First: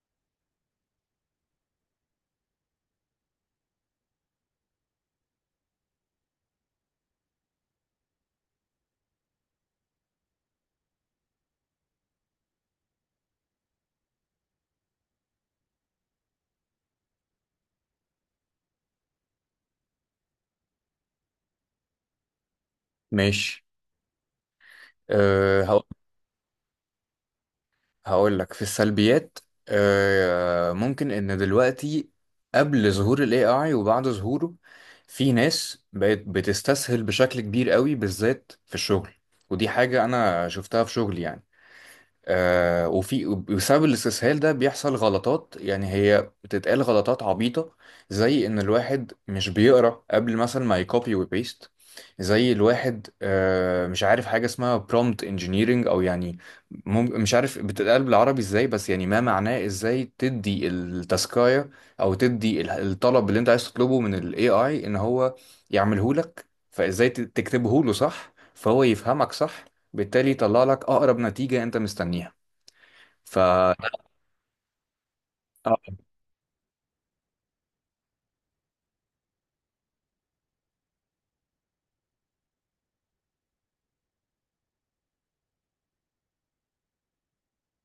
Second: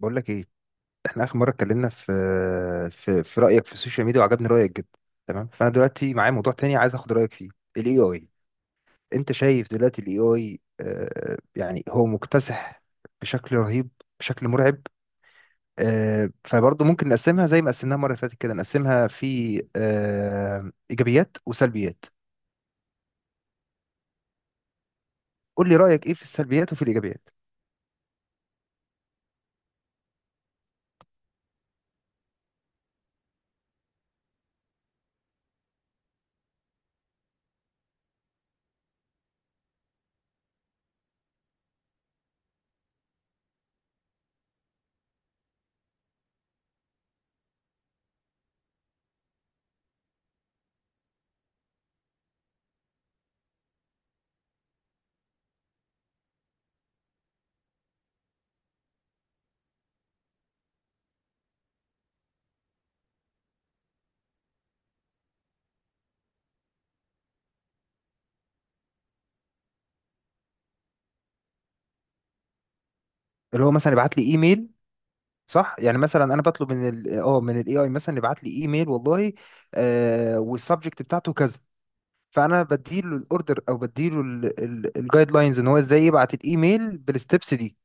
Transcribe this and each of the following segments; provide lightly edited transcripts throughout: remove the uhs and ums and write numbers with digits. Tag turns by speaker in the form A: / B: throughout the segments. A: بقول لك ايه. احنا اخر مره اتكلمنا في رايك في السوشيال ميديا، وعجبني رايك جدا. تمام، فانا دلوقتي معايا موضوع تاني عايز اخد رايك فيه: الاي اي. انت شايف دلوقتي الاي اي، يعني هو مكتسح بشكل رهيب، بشكل مرعب. فبرضه ممكن نقسمها زي ما قسمناها المره اللي فاتت كده، نقسمها في ايجابيات وسلبيات.
B: ماشي. أه
A: قول لي
B: هقو-
A: رايك ايه في السلبيات وفي الايجابيات.
B: هقول لك في السلبيات. ممكن ان دلوقتي، قبل ظهور الاي اي وبعد ظهوره، في ناس بقت بتستسهل بشكل كبير قوي بالذات في الشغل. ودي حاجة انا شفتها في شغلي، يعني. وفي بسبب الاستسهال ده بيحصل غلطات، يعني هي بتتقال غلطات عبيطة، زي إن الواحد مش بيقرأ قبل مثلا ما يكوبي وبيست، زي الواحد، مش عارف حاجة اسمها prompt engineering، أو يعني مش عارف بتتقال بالعربي إزاي، بس يعني ما معناه إزاي تدي التاسكاية أو تدي الطلب اللي أنت عايز تطلبه من ال AI إن هو يعمله لك. فإزاي تكتبه له صح فهو يفهمك صح، بالتالي يطلع لك اقرب نتيجه انت مستنيها. ف
A: اللي هو مثلا ابعت لي ايميل، صح؟ يعني مثلا انا بطلب من ال اه من الاي اي مثلا يبعت لي ايميل، والله والسبجكت بتاعته كذا. فانا بديله الاوردر، او بديله الجايد لاينز ان هو ازاي يبعت الايميل بالستبس دي.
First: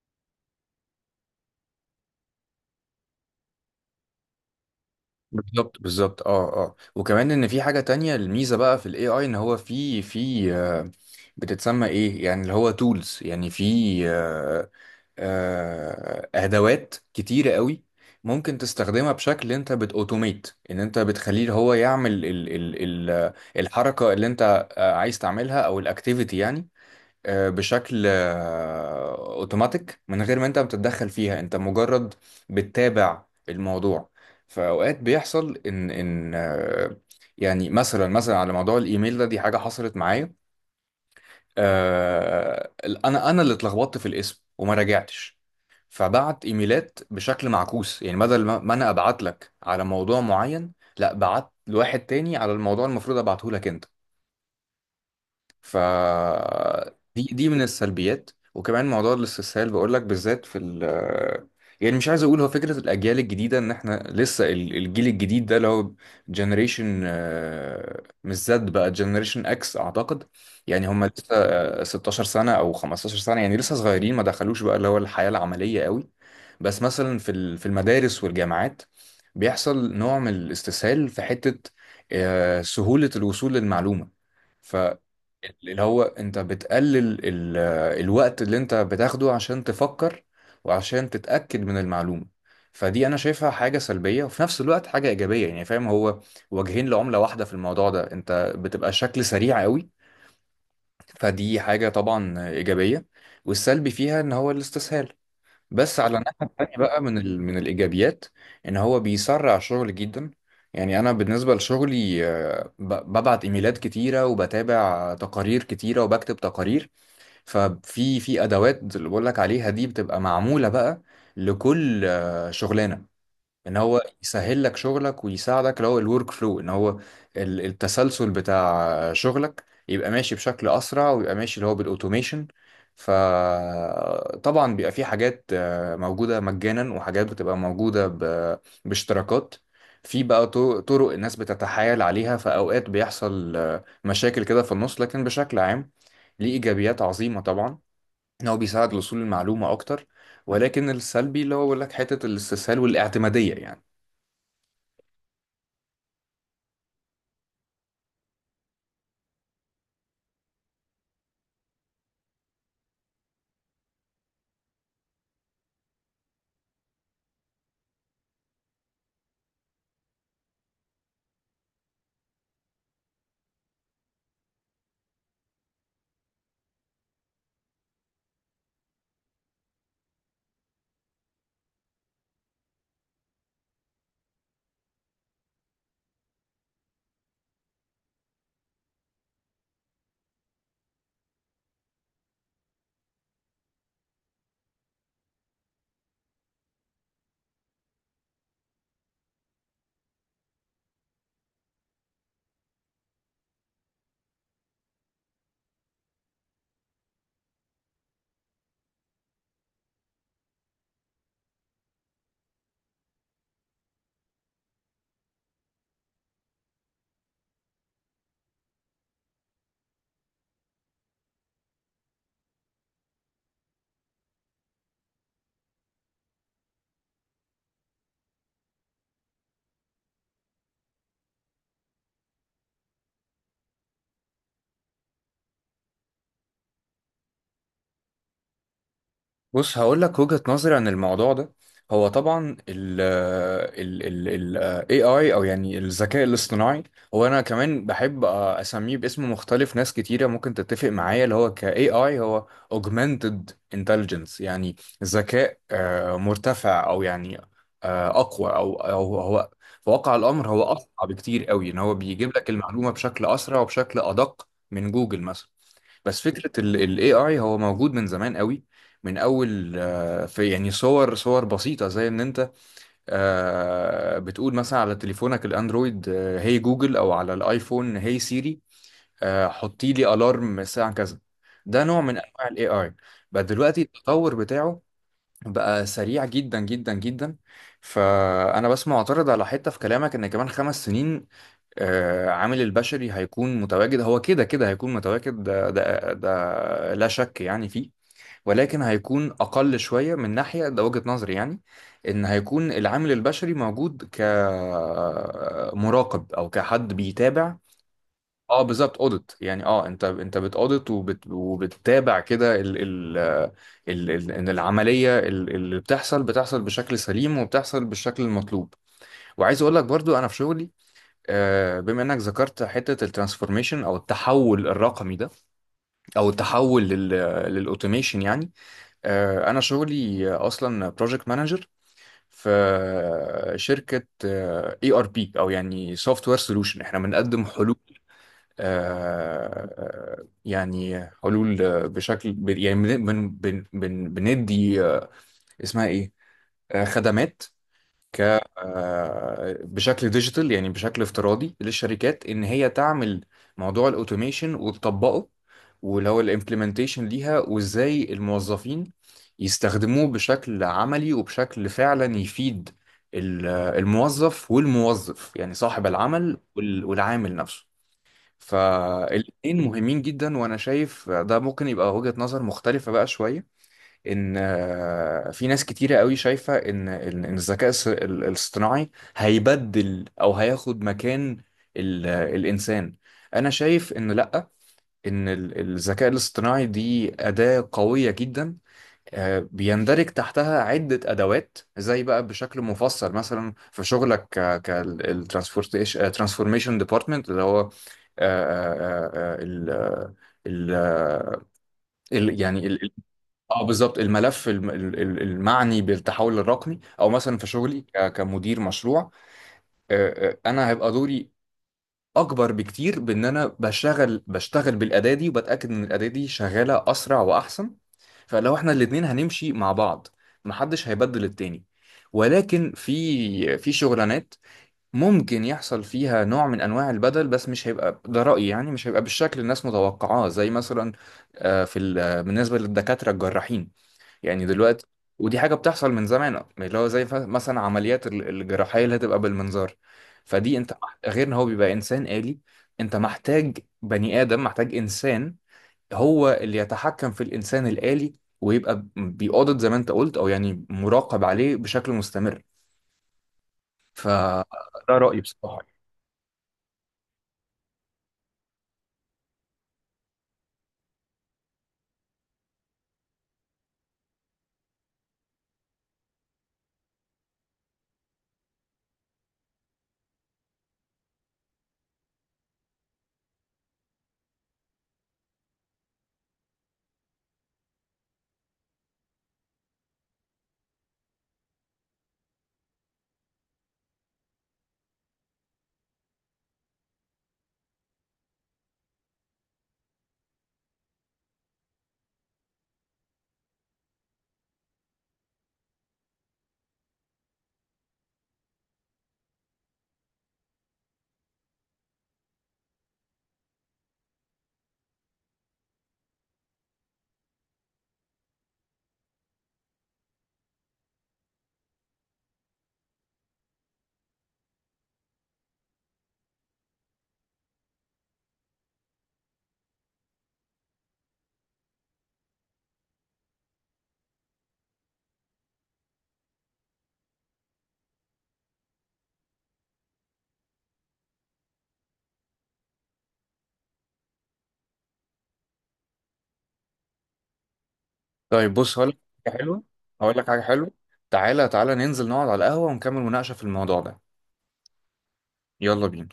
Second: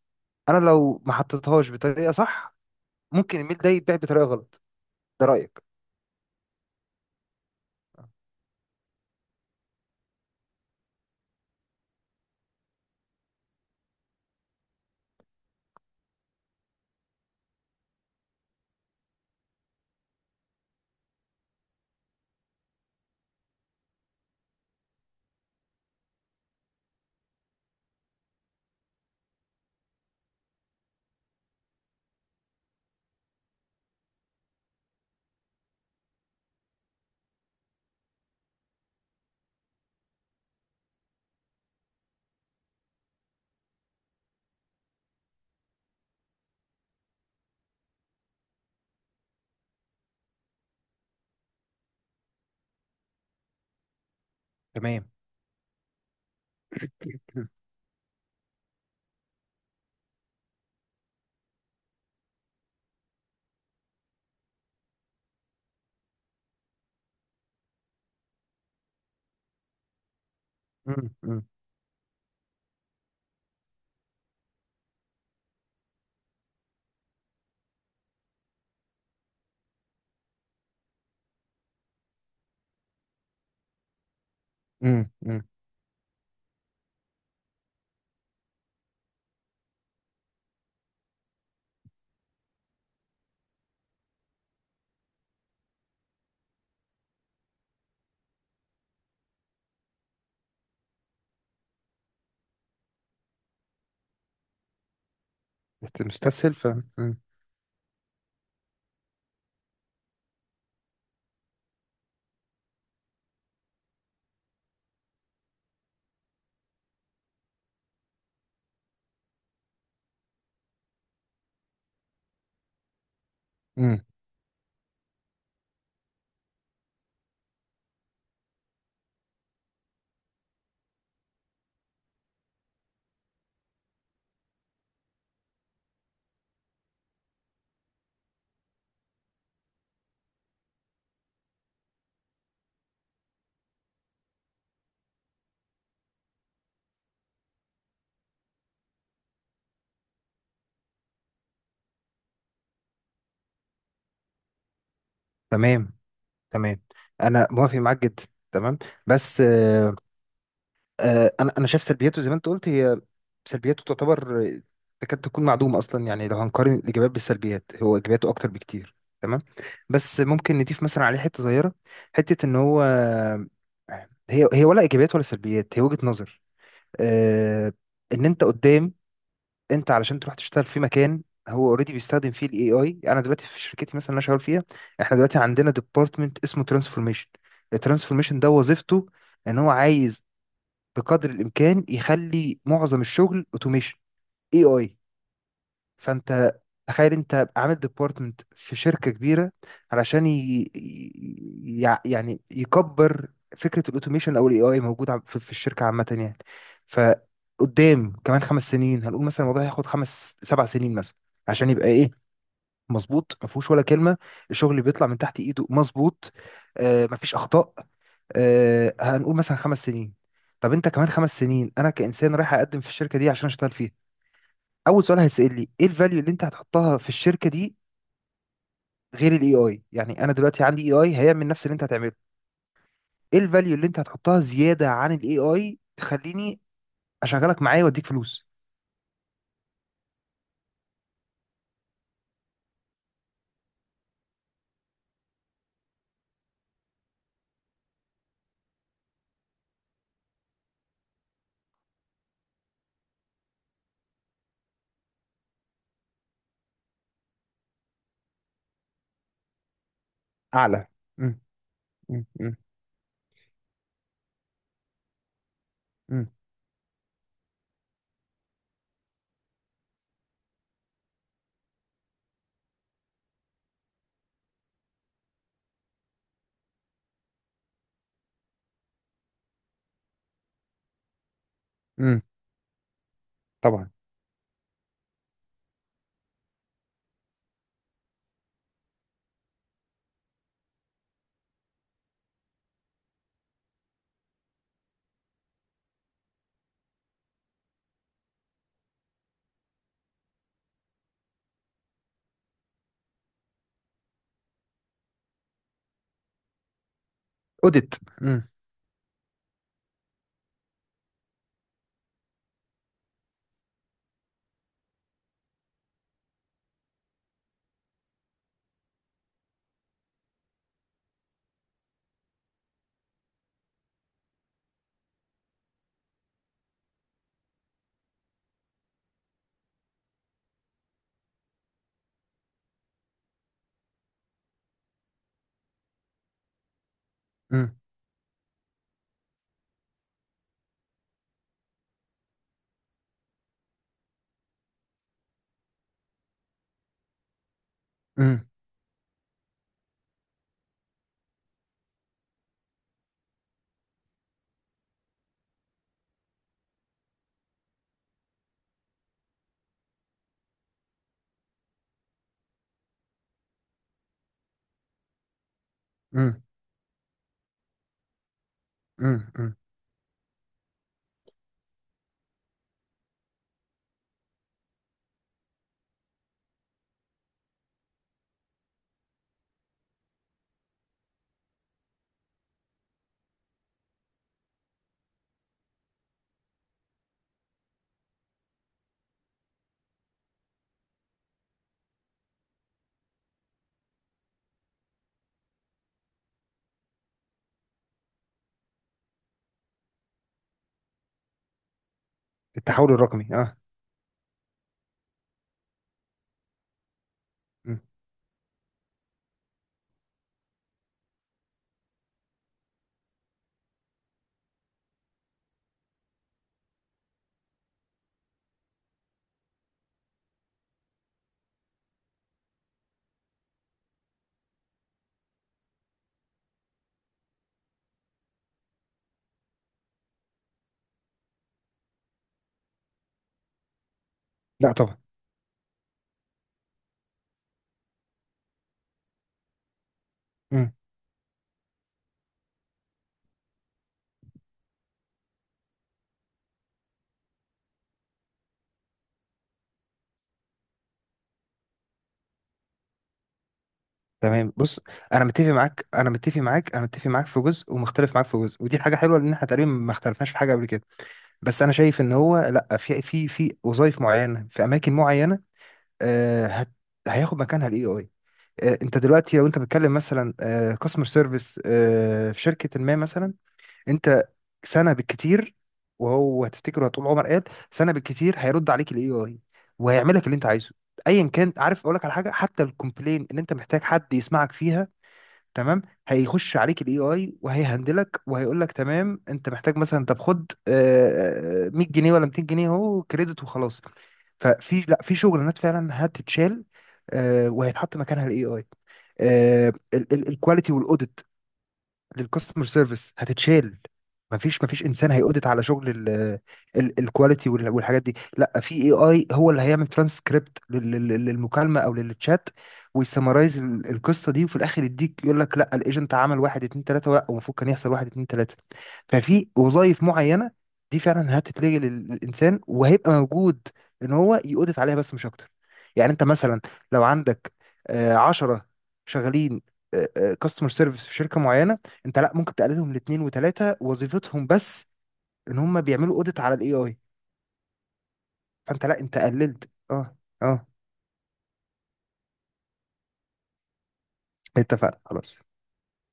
A: انا لو ما حطيتهاش بطريقه صح، ممكن الايميل ده يتباع بطريقه غلط. ده رايك.
B: بالظبط بالظبط، اه اه، وكمان ان في حاجه تانية، الميزه بقى في الاي اي ان هو في بتتسمى ايه، يعني اللي هو تولز، يعني في آه، ادوات كتيره قوي ممكن تستخدمها، بشكل انت بتاوتوميت، ان انت بتخليه هو يعمل ال الحركه اللي انت عايز تعملها، او الاكتيفيتي، يعني بشكل اوتوماتيك، من غير ما انت بتتدخل فيها، انت مجرد بتتابع الموضوع. فاوقات بيحصل ان يعني مثلا على موضوع الايميل ده، دي حاجه حصلت معايا. آه، انا اللي اتلخبطت في الاسم وما راجعتش، فبعت ايميلات بشكل معكوس، يعني بدل ما انا ابعت لك على موضوع معين، لا، بعت لواحد تاني على الموضوع المفروض ابعته لك انت.
A: تمام.
B: ف دي
A: مم.
B: دي من السلبيات، وكمان موضوع الاستسهال بقول لك، بالذات في ال، يعني مش عايز اقول، هو فكره الاجيال الجديده، ان احنا لسه الجيل الجديد ده اللي هو جنريشن، مش زد بقى، جنريشن اكس اعتقد، يعني هم لسه
A: مم.
B: 16 سنه او 15 سنه، يعني لسه صغيرين، ما دخلوش بقى اللي هو الحياه العمليه قوي. بس مثلا في في المدارس والجامعات، بيحصل نوع من الاستسهال في حته، سهوله الوصول للمعلومه،
A: مم. مم.
B: اللي هو انت بتقلل الوقت اللي انت بتاخده عشان تفكر وعشان تتأكد من المعلومة. فدي انا شايفها حاجة سلبية، وفي نفس الوقت حاجة ايجابية، يعني فاهم، هو وجهين لعملة واحدة في الموضوع ده. انت بتبقى شكل سريع قوي، فدي حاجة طبعا ايجابية، والسلبي فيها ان هو الاستسهال.
A: بس
B: بس على الناحية
A: مستسهل ف
B: التانية بقى،
A: مم.
B: من الإيجابيات، إن هو بيسرع شغل جدا. يعني أنا بالنسبة لشغلي، ببعت إيميلات كتيرة، وبتابع تقارير كتيرة، وبكتب تقارير. ففي في أدوات اللي بقول لك عليها دي بتبقى معمولة بقى لكل شغلانة، ان
A: مم.
B: هو يسهل لك شغلك ويساعدك، اللي هو الورك فلو، ان هو التسلسل بتاع شغلك يبقى ماشي بشكل اسرع، ويبقى ماشي اللي هو بالاوتوميشن. فطبعا بيبقى في حاجات موجودة مجانا، وحاجات بتبقى موجودة باشتراكات. في بقى طرق الناس بتتحايل عليها، فأوقات بيحصل مشاكل كده في النص، لكن بشكل عام ليه إيجابيات عظيمة طبعا، إن هو بيساعد لوصول المعلومة أكتر. ولكن السلبي اللي هو بيقول لك حتة الاستسهال والاعتمادية، يعني.
A: تمام، تمام، انا موافق معاك جدا. تمام، بس انا شايف سلبياته زي ما انت قلت. هي سلبياته تعتبر تكاد تكون معدومه اصلا. يعني لو هنقارن الايجابيات بالسلبيات، هو ايجابياته اكتر بكتير. تمام، بس ممكن نضيف مثلا عليه حته صغيره، حته ان هو هي ولا ايجابيات ولا سلبيات، هي وجهه نظر. آه، ان انت قدام، انت علشان تروح تشتغل في مكان هو اوريدي بيستخدم فيه الاي اي. انا دلوقتي في شركتي مثلا اللي انا شغال فيها، احنا دلوقتي عندنا ديبارتمنت اسمه ترانسفورميشن. الترانسفورميشن ده وظيفته ان هو عايز بقدر الامكان يخلي معظم الشغل اوتوميشن، اي اي. فانت تخيل انت عامل ديبارتمنت في شركه كبيره علشان يعني يكبر. فكره الاوتوميشن او الاي اي موجود في الشركه عامه يعني. فقدام كمان 5 سنين، هنقول مثلا الموضوع هياخد خمس سبع سنين مثلا عشان يبقى ايه؟ مظبوط، ما فيهوش ولا كلمه، الشغل اللي بيطلع من تحت ايده مظبوط، آه ما فيش اخطاء. هنقول مثلا 5 سنين. طب انت كمان 5 سنين، انا كانسان رايح اقدم في الشركه دي عشان اشتغل فيها. اول سؤال هيتسال لي: ايه الفاليو اللي انت هتحطها في الشركه دي غير الاي اي؟ يعني انا دلوقتي عندي اي اي هيعمل نفس اللي انت هتعمله. ايه الفاليو اللي انت هتحطها زياده عن الاي اي تخليني اشغلك معايا واديك فلوس؟
B: بص هقول لك وجهة نظري عن الموضوع ده. هو طبعا ال ال ال AI، او يعني الذكاء الاصطناعي، هو انا كمان بحب اسميه باسم مختلف، ناس كتيرة ممكن تتفق معايا، اللي هو ك AI، هو augmented intelligence، يعني ذكاء مرتفع، او يعني اقوى، او هو في واقع الامر هو
A: اعلى.
B: اسرع
A: مم،
B: بكتير قوي، ان هو
A: مم،
B: بيجيب لك
A: مم،
B: المعلومة بشكل اسرع وبشكل ادق من جوجل مثلا. بس
A: مم،
B: فكرة ال AI هو موجود من زمان قوي، من اول في يعني صور بسيطه، زي ان انت بتقول مثلا على تليفونك الاندرويد هي جوجل، او على الايفون هي سيري، حطي لي الارم الساعه كذا. ده نوع من
A: مم.
B: انواع الاي اي. بقى دلوقتي
A: طبعا.
B: التطور بتاعه بقى سريع جدا جدا جدا. فانا بس معترض على حته في كلامك، ان كمان 5 سنين، عامل البشري هيكون متواجد، هو كده كده هيكون متواجد، ده لا شك يعني فيه. ولكن هيكون أقل شوية من ناحية ده، وجهة نظري يعني، إن هيكون العامل البشري موجود كمراقب، أو كحد بيتابع.
A: اوديت. مم،
B: اه بالظبط، اوديت، يعني اه، انت بتاوديت، وبتتابع كده ال ان العمليه اللي بتحصل بتحصل بشكل سليم، وبتحصل بالشكل المطلوب. وعايز اقول لك برضو انا في شغلي، بما انك ذكرت حته الترانسفورميشن، او التحول الرقمي ده، او التحول للاوتوميشن يعني. أنا شغلي أصلا بروجكت مانجر في شركة اي ار بي، أو يعني سوفت وير سولوشن. احنا بنقدم حلول،
A: مم،
B: آه، يعني حلول بشكل يعني بندي اسمها ايه، خدمات، ك
A: مم،
B: بشكل ديجيتال، يعني بشكل افتراضي للشركات ان هي تعمل موضوع الاوتوميشن وتطبقه، واللي هو الامبلمنتيشن ليها، وازاي الموظفين يستخدموه بشكل عملي وبشكل فعلا يفيد الموظف، والموظف يعني صاحب العمل،
A: مم،
B: والعامل نفسه.
A: مم، مم.
B: فالاتنين مهمين جدا، وانا شايف ده ممكن يبقى وجهة نظر مختلفة بقى شوية. ان في ناس كتيرة قوي شايفة ان إن الذكاء الاصطناعي هيبدل او هياخد مكان الانسان. انا شايف ان لا، ان الذكاء الاصطناعي دي أداة قوية جدا، بيندرج تحتها عدة أدوات، زي بقى بشكل مفصل مثلا في شغلك، كالترانسفورميشن ديبارتمنت اللي هو آه، آه، آه، ال ال ال- يعني ال-
A: التحول الرقمي، اه.
B: اه بالظبط، الملف المعني بالتحول الرقمي، او مثلا في
A: مم.
B: شغلي كمدير مشروع. انا هيبقى دوري اكبر بكتير، بان انا بشتغل بالاداه دي، وبتاكد ان الاداه دي شغاله اسرع واحسن. فلو احنا الاتنين هنمشي مع بعض، محدش هيبدل التاني. ولكن في شغلانات ممكن يحصل فيها نوع من انواع البدل، بس مش هيبقى ده رايي، يعني مش هيبقى بالشكل الناس متوقعاه، زي مثلا آه، في ال- آه، بالنسبه للدكاتره الجراحين، يعني
A: لا
B: دلوقتي،
A: طبعا.
B: ودي حاجة بتحصل من زمان، اللي هو زي مثلا عمليات الجراحية اللي هتبقى بالمنظار. فدي انت غير ان هو بيبقى انسان آلي، انت محتاج بني آدم، محتاج انسان هو اللي يتحكم في الانسان الآلي، ويبقى بيقاضد زي ما انت قلت، او يعني مراقب عليه بشكل مستمر. فده
A: تمام، بص.
B: رأيي
A: انا متفق
B: بصراحة.
A: معاك، انا متفق معاك، انا متفق معاك في جزء، ومختلف معاك في جزء. ودي حاجه حلوه لان احنا تقريبا ما اختلفناش في حاجه قبل كده. بس انا شايف ان هو لا، في في وظائف معينه في اماكن معينه، آه هياخد مكانها الاي اي. آه، انت دلوقتي لو انت بتتكلم مثلا كاستمر سيرفيس، آه customer service، في شركه ما مثلا، انت سنه بالكتير، وهو هتفتكر طول عمر قال سنه بالكتير هيرد عليك الاي اي وهيعمل لك اللي انت عايزه، ايا كان. عارف اقول لك على حاجه؟ حتى الكومبلين اللي انت محتاج حد يسمعك فيها، تمام؟ هيخش عليك الاي اي وهيهندلك وهيقول لك تمام، انت محتاج مثلا، طب خد 100 جنيه ولا 200 جنيه اهو كريدت وخلاص. ففي، لا، في شغلانات فعلا هتتشال، وهيتحط مكانها الاي اي. الكواليتي والاوديت للكاستمر سيرفيس هتتشال. مفيش انسان هيقودت على شغل الكواليتي والحاجات دي، لا، في اي اي هو اللي هيعمل ترانسكريبت للمكالمه او للتشات ويسمرايز القصه دي، وفي الاخر يديك، يقول لك: لا الايجنت عمل واحد اتنين تلاته، لا المفروض كان يحصل واحد اتنين تلاته. ففي وظائف معينه دي فعلا هتتلغي للانسان، وهيبقى موجود ان هو يقودت عليها بس مش اكتر. يعني انت مثلا لو عندك 10 شغالين كاستمر سيرفيس في شركه معينه، انت لا، ممكن تقللهم لاتنين وتلاته، وظيفتهم بس ان هم بيعملوا اوديت على الاي اي.
B: طيب بص،
A: فانت
B: هقول لك
A: لا، انت
B: حاجة حلوة،
A: قللت.
B: هقول
A: اه،
B: لك حاجة
A: اه،
B: حلوة. تعالى تعالى ننزل نقعد على القهوة ونكمل مناقشة في الموضوع ده.
A: اتفقنا خلاص.
B: يلا بينا.